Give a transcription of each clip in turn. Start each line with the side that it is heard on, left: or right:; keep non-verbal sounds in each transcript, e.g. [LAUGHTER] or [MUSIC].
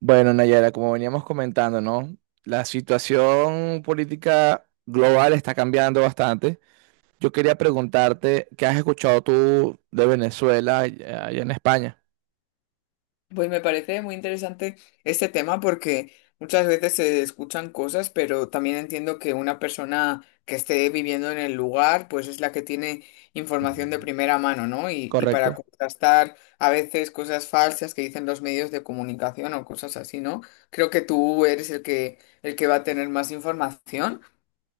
right: Bueno, Nayara, como veníamos comentando, ¿no? La situación política global está cambiando bastante. Yo quería preguntarte, ¿qué has escuchado tú de Venezuela allá en España?
left: Pues me parece muy interesante este tema porque muchas veces se escuchan cosas, pero también entiendo que una persona que esté viviendo en el lugar, pues es la que tiene información de primera mano, ¿no? Y
right: ¿Correcto?
left: para contrastar a veces cosas falsas que dicen los medios de comunicación o cosas así, ¿no? Creo que tú eres el que va a tener más información.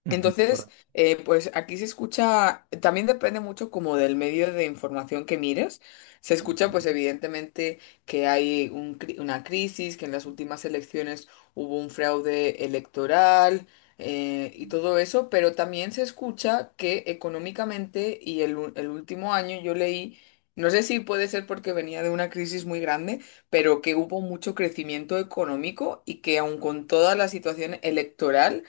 right: Ujú.
left: Entonces, pues aquí se escucha, también depende mucho como del medio de información que mires. Se escucha pues evidentemente que hay una crisis, que en las últimas elecciones hubo un fraude electoral y todo eso, pero también se escucha que económicamente y el último año yo leí, no sé si puede ser porque venía de una crisis muy grande, pero que hubo mucho crecimiento económico y que aun con toda la situación electoral,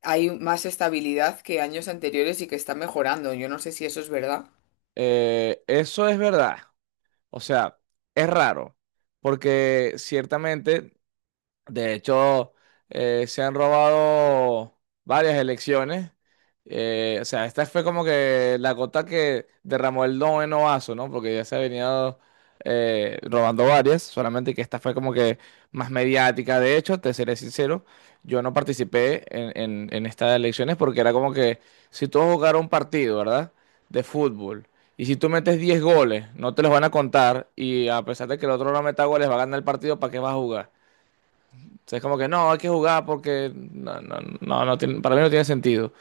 left: hay más estabilidad que años anteriores y que está mejorando. Yo no sé si eso es verdad.
right: Eso es verdad. O sea, es raro, porque ciertamente. De hecho, se han robado varias elecciones. O sea, esta fue como que la gota que derramó el noveno vaso, ¿no? Porque ya se ha venido robando varias, solamente que esta fue como que más mediática. De hecho, te seré sincero, yo no participé en estas elecciones porque era como que si tú vas a jugar un partido, ¿verdad? De fútbol. Y si tú metes 10 goles, no te los van a contar. Y a pesar de que el otro no meta goles, va a ganar el partido, ¿para qué vas a jugar? O sea, es como que no, hay que jugar porque no, no, no, para mí no tiene sentido.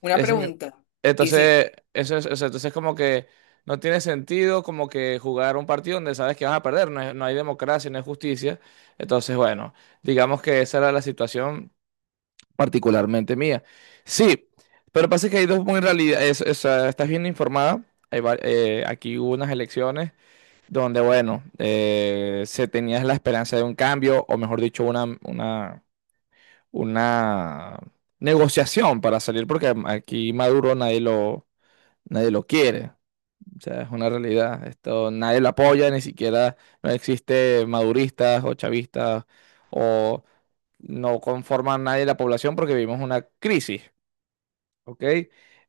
left: Una
right: Ese me-
left: pregunta. Y si,
right: entonces, eso es, o sea, entonces es como que no tiene sentido como que jugar un partido donde sabes que vas a perder, no, no hay democracia, no hay justicia. Entonces, bueno, digamos que esa era la situación particularmente mía. Sí, pero pasa que hay dos muy realidad, estás bien informada. Aquí hubo unas elecciones donde, bueno, se tenía la esperanza de un cambio, o mejor dicho, una negociación para salir, porque aquí Maduro nadie lo quiere. O sea, es una realidad. Esto nadie lo apoya, ni siquiera no existe maduristas o chavistas o no conforman nadie la población porque vivimos una crisis, ¿ok?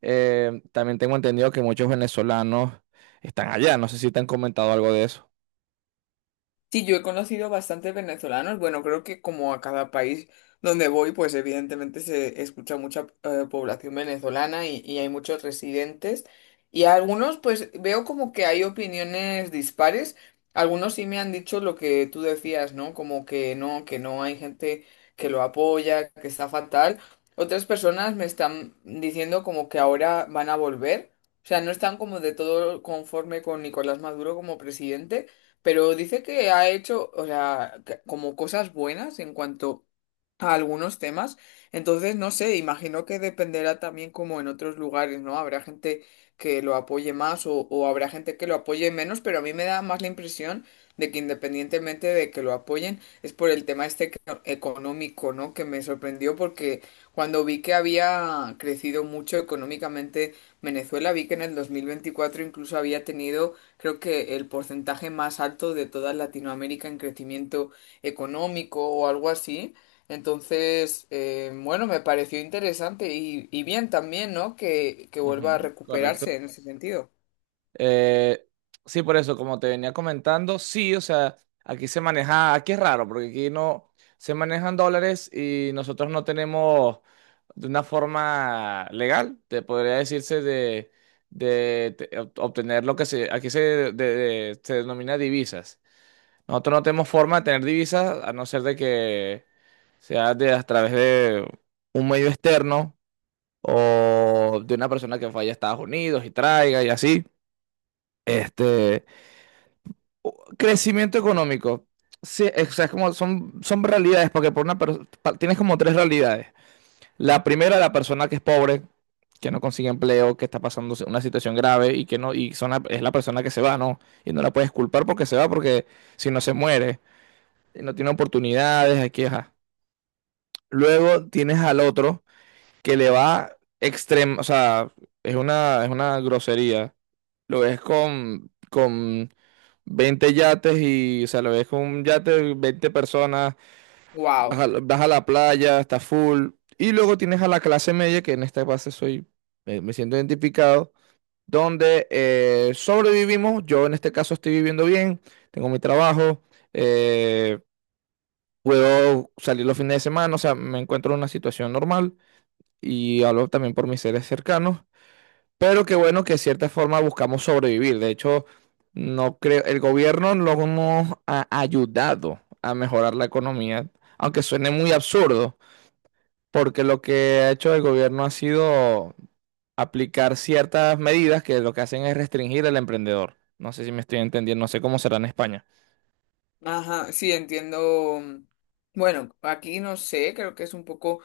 right: También tengo entendido que muchos venezolanos están allá. No sé si te han comentado algo de eso.
left: sí, yo he conocido bastantes venezolanos. Bueno, creo que como a cada país donde voy, pues evidentemente se escucha mucha población venezolana y hay muchos residentes. Y a algunos, pues veo como que hay opiniones dispares. Algunos sí me han dicho lo que tú decías, ¿no? Como que no hay gente que lo apoya, que está fatal. Otras personas me están diciendo como que ahora van a volver. O sea, no están como de todo conforme con Nicolás Maduro como presidente, pero dice que ha hecho, o sea, que como cosas buenas en cuanto a algunos temas. Entonces, no sé, imagino que dependerá también como en otros lugares, ¿no? Habrá gente que lo apoye más o habrá gente que lo apoye menos, pero a mí me da más la impresión de que independientemente de que lo apoyen, es por el tema este que económico, ¿no? Que me sorprendió porque cuando vi que había crecido mucho económicamente Venezuela, vi que en el 2024 incluso había tenido. Creo que el porcentaje más alto de toda Latinoamérica en crecimiento económico o algo así. Entonces, bueno, me pareció interesante y bien también, ¿no? Que vuelva a
right: Ujú.
left: recuperarse
right: Correcto.
left: en ese sentido.
right: Eh, sí, por eso, como te venía comentando, sí, o sea, aquí se maneja, aquí es raro, porque aquí no se manejan dólares y nosotros no tenemos de una forma legal, te podría decirse de, obtener lo que se, aquí se, se denomina divisas. Nosotros no tenemos forma de tener divisas a no ser de que sea de, a través de un medio externo o de una persona que vaya a Estados Unidos y traiga y así. Este, crecimiento económico. Sí, es, o sea, es como son, son realidades, porque por una tienes como tres realidades. La primera, la persona que es pobre, que no consigue empleo, que está pasando una situación grave y que no, y es la persona que se va, ¿no? Y no la puedes culpar porque se va, porque si no se muere, no tiene oportunidades, aquí, ajá. Luego tienes al otro que le va extremo, o sea, es una grosería. Lo ves con 20 yates y, o sea, lo ves con un yate, 20 personas, vas
left: ¡Wow!
right: a, vas a la playa, está full. Y luego tienes a la clase media, que en esta base soy, me siento identificado, donde sobrevivimos. Yo en este caso estoy viviendo bien, tengo mi trabajo, eh, puedo salir los fines de semana, o sea, me encuentro en una situación normal y hablo también por mis seres cercanos. Pero qué bueno que de cierta forma buscamos sobrevivir. De hecho, no creo, el gobierno no nos ha ayudado a mejorar la economía, aunque suene muy absurdo, porque lo que ha hecho el gobierno ha sido aplicar ciertas medidas que lo que hacen es restringir al emprendedor. No sé si me estoy entendiendo, no sé cómo será en España.
left: Ajá, sí, entiendo. Bueno, aquí no sé, creo que es un poco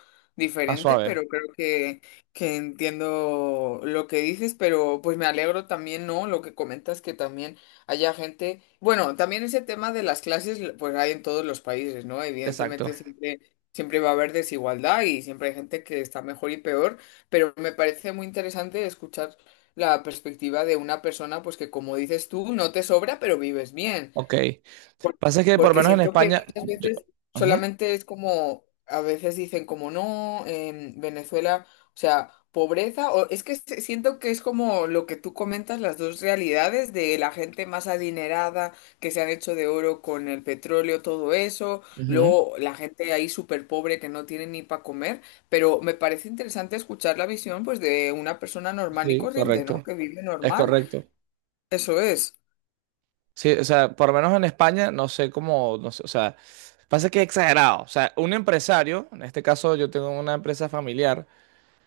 right: Más
left: diferente,
right: suave,
left: pero creo que entiendo lo que dices, pero pues me alegro también, ¿no? Lo que comentas que también haya gente, bueno, también ese tema de las clases, pues hay en todos los países, ¿no?
right: exacto.
left: Evidentemente siempre, siempre va a haber desigualdad y siempre hay gente que está mejor y peor, pero me parece muy interesante escuchar la perspectiva de una persona, pues que como dices tú, no te sobra, pero vives bien.
right: Ok.
left: Por-
right: Pasa que por lo
left: porque
right: menos en
left: siento que
right: España.
left: muchas
right: Yo.
left: veces
right: Ujú,
left: solamente es como, a veces dicen como no, en Venezuela, o sea, pobreza, o es que se- siento que es como lo que tú comentas, las dos realidades de la gente más adinerada que se han hecho de oro con el petróleo, todo eso,
right: ujú.
left: luego la gente ahí súper pobre que no tiene ni para comer, pero me parece interesante escuchar la visión pues de una persona normal y
right: Sí,
left: corriente, ¿no?
right: correcto.
left: Que vive
right: Es
left: normal,
right: correcto.
left: eso es.
right: Sí, o sea, por lo menos en España, no sé cómo, no sé, o sea, pasa que es exagerado. O sea, un empresario, en este caso yo tengo una empresa familiar,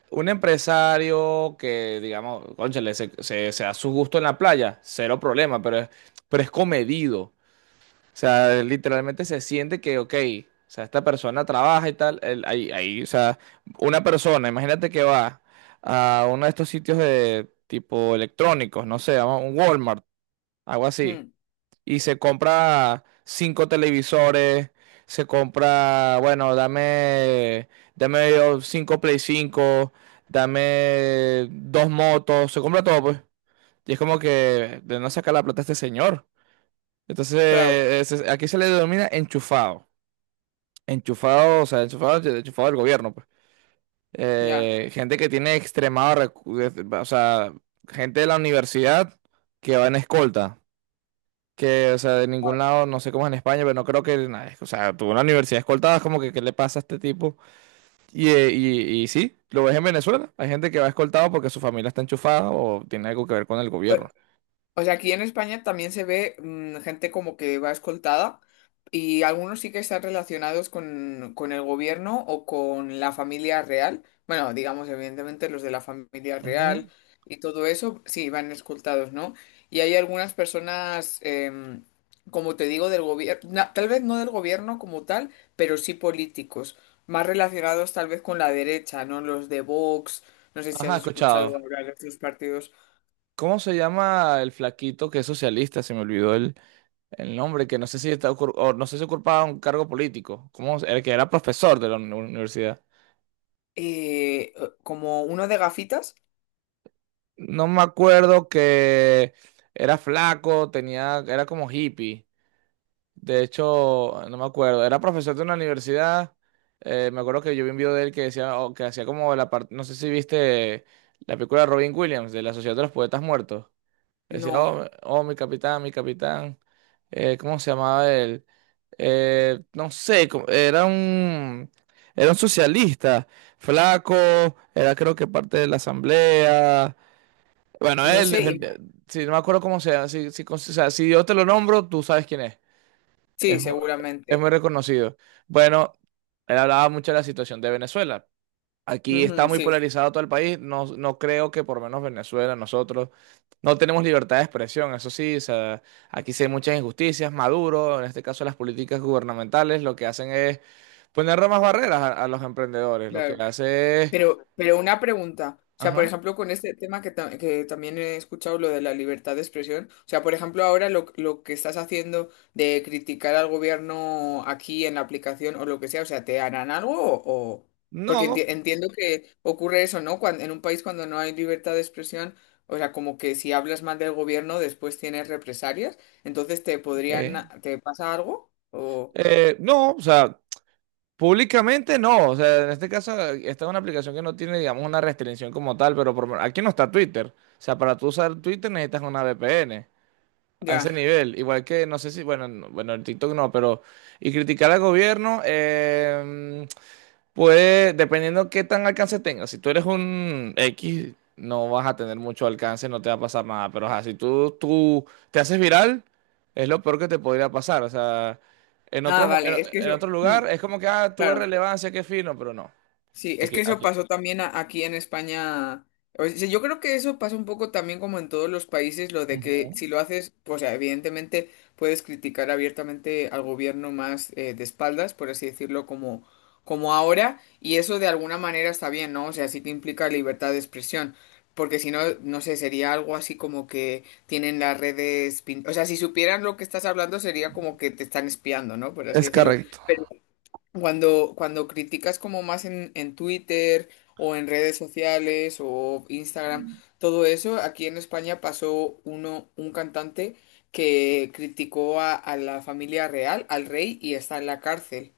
right: un empresario que, digamos, cónchale, se da su gusto en la playa, cero problema, pero es comedido. O sea, literalmente se siente que, ok, o sea, esta persona trabaja y tal, o sea, una persona, imagínate que va a uno de estos sitios de tipo electrónicos, no sé, a un Walmart, algo así
left: Mm,
right: y se compra cinco televisores, se compra, bueno, dame, dame yo cinco Play 5 dame dos motos, se compra todo, pues. Y es como que de no sacar la plata a este señor.
left: claro,
right: Entonces, aquí se le denomina enchufado. Enchufado, o sea, enchufado del gobierno, pues.
left: ya.
right: Gente que tiene extremado, o sea, gente de la universidad que va en escolta. Que, o sea, de ningún lado, no sé cómo es en España, pero no creo que, o sea, tuvo una universidad escoltada, es como que, ¿qué le pasa a este tipo? Y sí, lo ves en Venezuela, hay gente que va escoltado porque su familia está enchufada o tiene algo que ver con el
left: Wow.
right: gobierno.
left: O sea, aquí en España también se ve gente como que va escoltada y algunos sí que están relacionados con el gobierno o con la familia real. Bueno, digamos, evidentemente los de la familia
right: Ujú.
left: real y todo eso, sí, van escoltados, ¿no? Y hay algunas personas, como te digo, del gobierno, tal vez no del gobierno como tal, pero sí políticos, más relacionados tal vez con la derecha, ¿no? Los de Vox, no sé si has
right: Ajá,
left: escuchado
right: escuchado.
left: hablar de estos partidos.
right: ¿Cómo se llama el flaquito que es socialista? Se me olvidó el nombre, que no sé si está o no sé si ocupaba un cargo político. ¿Cómo? El que era profesor de la universidad.
left: Como uno de gafitas,
right: No me acuerdo que era flaco, tenía, era como hippie. De hecho, no me acuerdo, era profesor de una universidad. Me acuerdo que yo vi un video de él que decía, o que hacía como la parte, no sé si viste la película de Robin Williams, de la Sociedad de los Poetas Muertos. Decía,
left: no,
right: oh, oh, mi capitán, mi capitán. ¿Cómo se llamaba él? No sé, era un socialista, flaco, era creo que parte de la asamblea. Bueno,
left: no
right: él
left: sé. Y-
right: defendía, si no me acuerdo cómo sea, o sea, si yo te lo nombro, tú sabes quién es.
left: sí,
right: Es, mu- es
left: seguramente.
right: muy reconocido. Bueno, él hablaba mucho de la situación de Venezuela. Aquí está
left: Ujú,
right: muy
left: sí,
right: polarizado todo el país. No, no creo que por lo menos Venezuela, nosotros, no tenemos libertad de expresión. Eso sí, o sea, aquí sí hay muchas injusticias. Maduro, en este caso las políticas gubernamentales, lo que hacen es poner más barreras a los emprendedores. Lo que
left: claro.
right: hace es...
left: Pero una pregunta, o sea, por
right: Ajá.
left: ejemplo, con este tema que, ta- que también he escuchado, lo de la libertad de expresión, o sea, por ejemplo, ahora lo que estás haciendo de criticar al gobierno aquí en la aplicación o lo que sea, o sea, ¿te harán algo o...? O- porque
right: No,
left: enti- entiendo que ocurre eso, ¿no? Cuando, en un país cuando no hay libertad de expresión, o sea, como que si hablas mal del gobierno después tienes represalias, entonces te
right: ok.
left: podrían... ¿Te pasa algo? O...
right: Eh, no, o sea, públicamente no, o sea, en este caso, esta es una aplicación que no tiene, digamos, una restricción como tal, pero por lo menos- aquí no está Twitter. O sea, para tú usar Twitter necesitas una VPN a ese
left: Ya.
right: nivel. Igual que, no sé si, bueno, bueno, el TikTok no, pero. Y criticar al gobierno, puede, dependiendo qué tan alcance tengas. Si tú eres un X, no vas a tener mucho alcance, no te va a pasar nada. Pero ajá, si tú te haces viral, es lo peor que te podría pasar. O sea, en otro,
left: Ah,
right: mo- en,
left: vale, es que
right: en
left: eso...
right: otro lugar es como que, ah, tuve
left: claro.
right: relevancia, qué fino, pero no.
left: Sí, es
right: Aquí,
left: que eso
right: aquí.
left: pasó también a- aquí en España. O sea, yo creo que eso pasa un poco también como en todos los países, lo de
right: Ujú.
left: que si lo haces, pues o sea, evidentemente puedes criticar abiertamente al gobierno más de espaldas, por así decirlo, como, como ahora, y eso de alguna manera está bien, ¿no? O sea, sí que implica libertad de expresión, porque si no, no sé, sería algo así como que tienen las redes, pin- o sea, si supieran lo que estás hablando sería como que te están espiando, ¿no? Por así
right: Es
left: decirlo.
right: correcto.
left: Cuando, cuando criticas como más en Twitter o en redes sociales o Instagram, todo eso, aquí en España pasó uno, un cantante que criticó a la familia real, al rey, y está en la cárcel.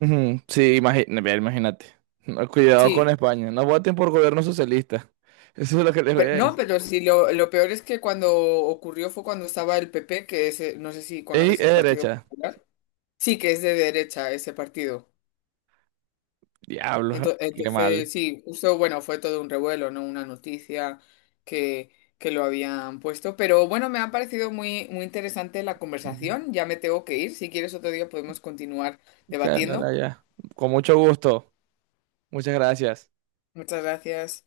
right: Ujú, sí, mira, imagínate. No, cuidado con
left: Sí,
right: España. No voten por gobierno socialista. [LAUGHS] Eso es lo que les voy a
left: pero no,
right: decir.
left: pero sí, lo peor es que cuando ocurrió fue cuando estaba el PP, que es, no sé si
right: Ey, es
left: conoces el Partido
right: derecha.
left: Popular. Sí, que es de derecha ese partido.
right: Diablo,
left: Ento-
right: qué mal.
left: entonces, sí, justo, bueno, fue todo un revuelo, ¿no? Una noticia que, que lo habían puesto. Pero bueno, me ha parecido muy, muy interesante la conversación. Ya me tengo que ir. Si quieres otro día podemos continuar debatiendo.
right: Carla, ya. Con mucho gusto. Muchas gracias.
left: Muchas gracias.